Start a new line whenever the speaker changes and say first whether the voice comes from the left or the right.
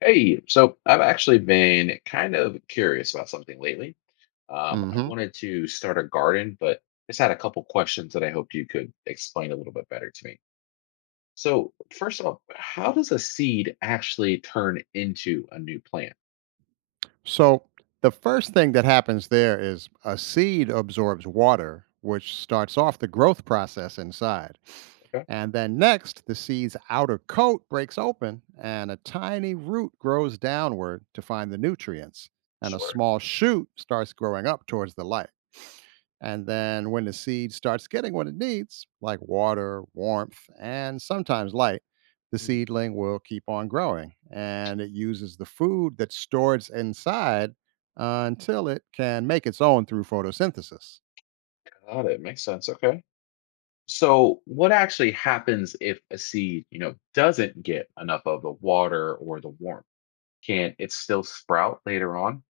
left: Hey, so I've actually been kind of curious about something lately. I
right: hmm
left: wanted to start a garden, but just had a couple questions that I hoped you could explain a little bit better to me. So, first off, how does a seed actually turn into a new plant?
right: So the first thing that happens there is a seed absorbs water, which starts off the growth process inside.
left: Okay,
right: And then next, the seed's outer coat breaks open and a tiny root grows downward to find the nutrients. And a
left: sure.
right: small shoot starts growing up towards the light. And then when the seed starts getting what it needs, like water, warmth, and sometimes light, the
left: Mm,
right: seedling will keep on growing and it uses the food that's stored inside until it can make its own through photosynthesis.
left: got it. Makes sense. Okay. So, what actually happens if a seed, doesn't get enough of the water or the warmth? Can it still sprout later on?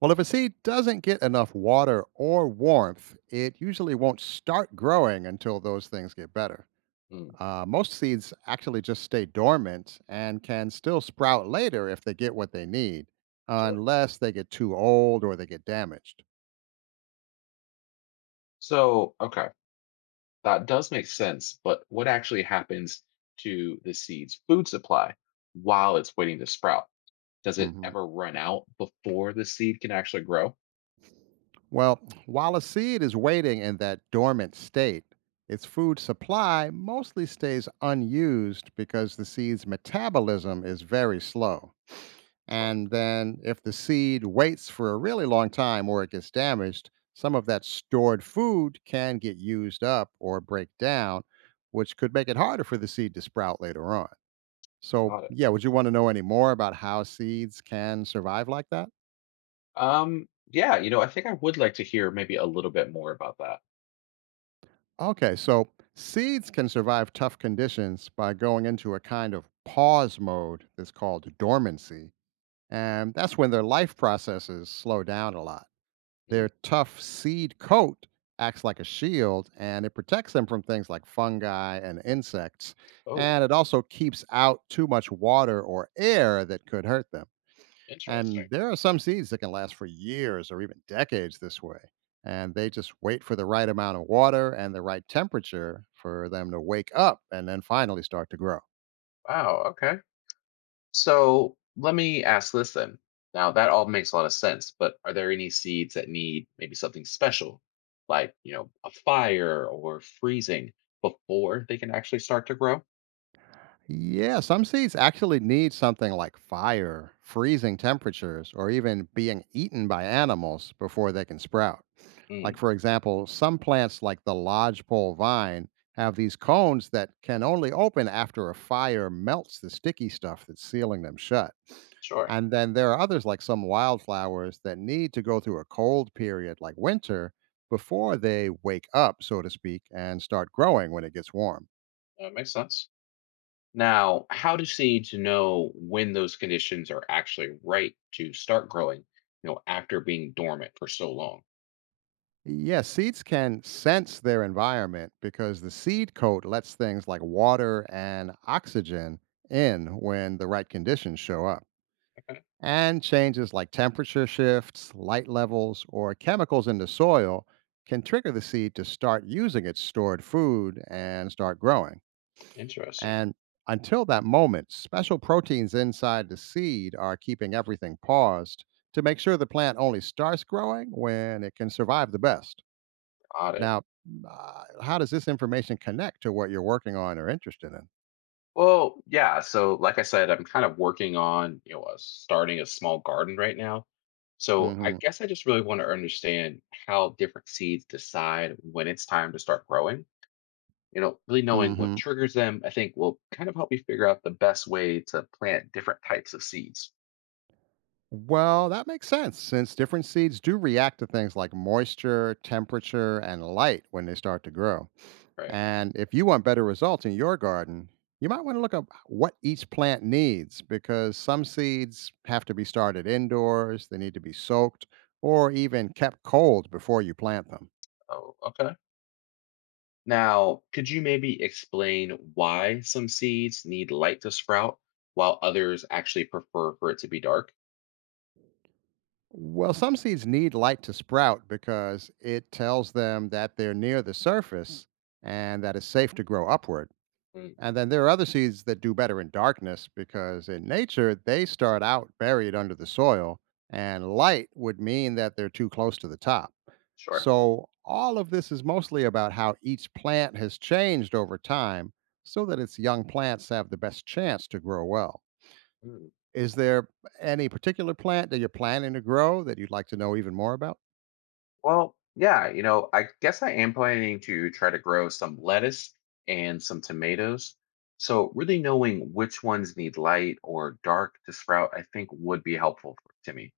right: Well, if a seed doesn't get enough water or warmth, it usually won't start growing until those things get better.
left: Mm,
right: Most seeds actually just stay dormant and can still sprout later if they get what they need,
left: sure.
right: unless they get too old or they get damaged.
left: So, okay. That does make sense, but what actually happens to the seed's food supply while it's waiting to sprout? Does it
right: hmm
left: ever run out before the seed can actually grow?
right: Well, while a seed is waiting in that dormant state, its food supply mostly stays unused because the seed's metabolism is very slow.
left: Sure.
right: And then, if the seed waits for a really long time or it gets damaged, some of that stored food can get used up or break down, which could make it harder for the seed to sprout later on. So,
left: Got it.
right: yeah, would you want to know any more about how seeds can survive like that?
left: Yeah, I think I would like to hear maybe a little bit more about that.
right: Okay, so seeds can survive tough conditions by going into a kind of pause mode that's called dormancy. And that's when their life processes slow down a lot.
left: Mm.
right: Their tough seed coat acts like a shield and it protects them from things like fungi and insects.
left: Oh,
right: And it also keeps out too much water or air that could hurt them. And
left: interesting.
right: there are some seeds that can last for years or even decades this way. And they just wait for the right amount of water and the right temperature for them to wake up and then finally start to grow.
left: Wow, okay. So let me ask this then. Now that all makes a lot of sense, but are there any seeds that need maybe something special, like a fire or freezing, before they can actually start to grow?
right: Yeah, some seeds actually need something like fire, freezing temperatures, or even being eaten by animals before they can sprout. Like,
left: Mm,
right: for example, some plants like the lodgepole vine have these cones that can only open after a fire melts the sticky stuff that's sealing them shut.
left: sure,
right: And then there are others like some wildflowers that need to go through a cold period like winter before they wake up, so to speak, and start growing when it gets warm.
left: that makes sense. Now, how do seeds know when those conditions are actually right to start growing? After being dormant for so long.
right: Yeah, seeds can sense their environment because the seed coat lets things like water and oxygen in when the right conditions show up.
left: Okay,
right: And changes like temperature shifts, light levels, or chemicals in the soil can trigger the seed to start using its stored food and start growing.
left: interesting.
right: And until that moment, special proteins inside the seed are keeping everything paused to make sure the plant only starts growing when it can survive the best.
left: Got it.
right: Now, how does this information connect to what you're working on or interested in?
left: Well, yeah. So, like I said, I'm kind of working on starting a small garden right now. So I
right: hmm
left: guess I just really want to understand how different seeds decide when it's time to start growing. Really knowing what
right: hmm
left: triggers them, I think will kind of help me figure out the best way to plant different types of seeds.
right: Well, that makes sense since different seeds do react to things like moisture, temperature, and light when they start to grow.
left: Right.
right: And if you want better results in your garden, you might want to look up what each plant needs because some seeds have to be started indoors, they need to be soaked, or even kept cold before you plant them.
left: Oh, okay. Now, could you maybe explain why some seeds need light to sprout while others actually prefer for it to be dark?
right: Well, some seeds need light to sprout because it tells them that they're near the surface and that it's safe to grow upward.
left: Mm,
right: And then there are other seeds that do better in darkness because in nature, they start out buried under the soil, and light would mean that they're too close to the top.
left: sure.
right: So, all of this is mostly about how each plant has changed over time so that its young plants have the best chance to grow well. Is there any particular plant that you're planning to grow that you'd like to know even more about?
left: Well, yeah, I guess I am planning to try to grow some lettuce and some tomatoes. So, really knowing which ones need light or dark to sprout, I think would be helpful to me.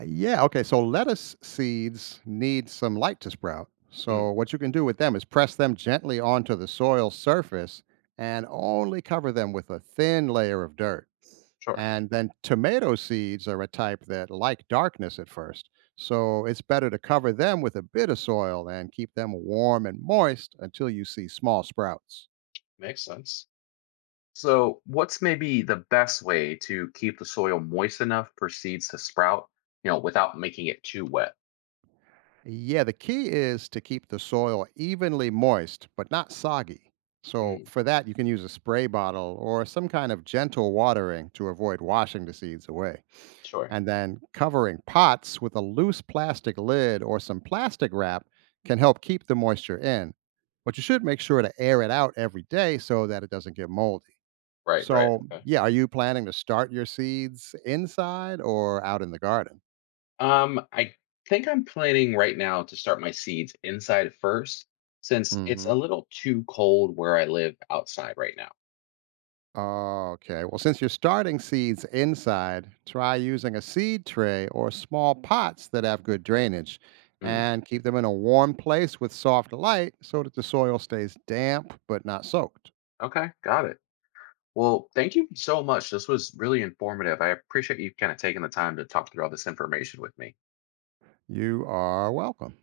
right: Yeah, okay. So lettuce seeds need some light to sprout.
left: Mm,
right: So what you can do with them is press them gently onto the soil surface and only cover them with a thin layer of dirt.
left: sure,
right: And then tomato seeds are a type that like darkness at first. So it's better to cover them with a bit of soil and keep them warm and moist until you see small sprouts.
left: makes sense. So, what's maybe the best way to keep the soil moist enough for seeds to sprout, without making it too wet?
right: Yeah, the key is to keep the soil evenly moist, but not soggy. So,
left: Mm,
right: for that, you can use a spray bottle or some kind of gentle watering to avoid washing the seeds away.
left: sure,
right: And then covering pots with a loose plastic lid or some plastic wrap can help keep the moisture in. But you should make sure to air it out every day so that it doesn't get moldy.
left: right. Right.
right: So,
left: Okay.
right: yeah, are you planning to start your seeds inside or out in the garden?
left: I think I'm planning right now to start my seeds inside first, since it's
right: Mm-hmm.
left: a little too cold where I live outside right now.
right: Oh, okay. Well, since you're starting seeds inside, try using a seed tray or small pots that have good drainage
left: Mm,
right: and keep them in a warm place with soft light so that the soil stays damp but not soaked.
left: okay, got it. Well, thank you so much. This was really informative. I appreciate you kind of taking the time to talk through all this information with me.
right: You are welcome.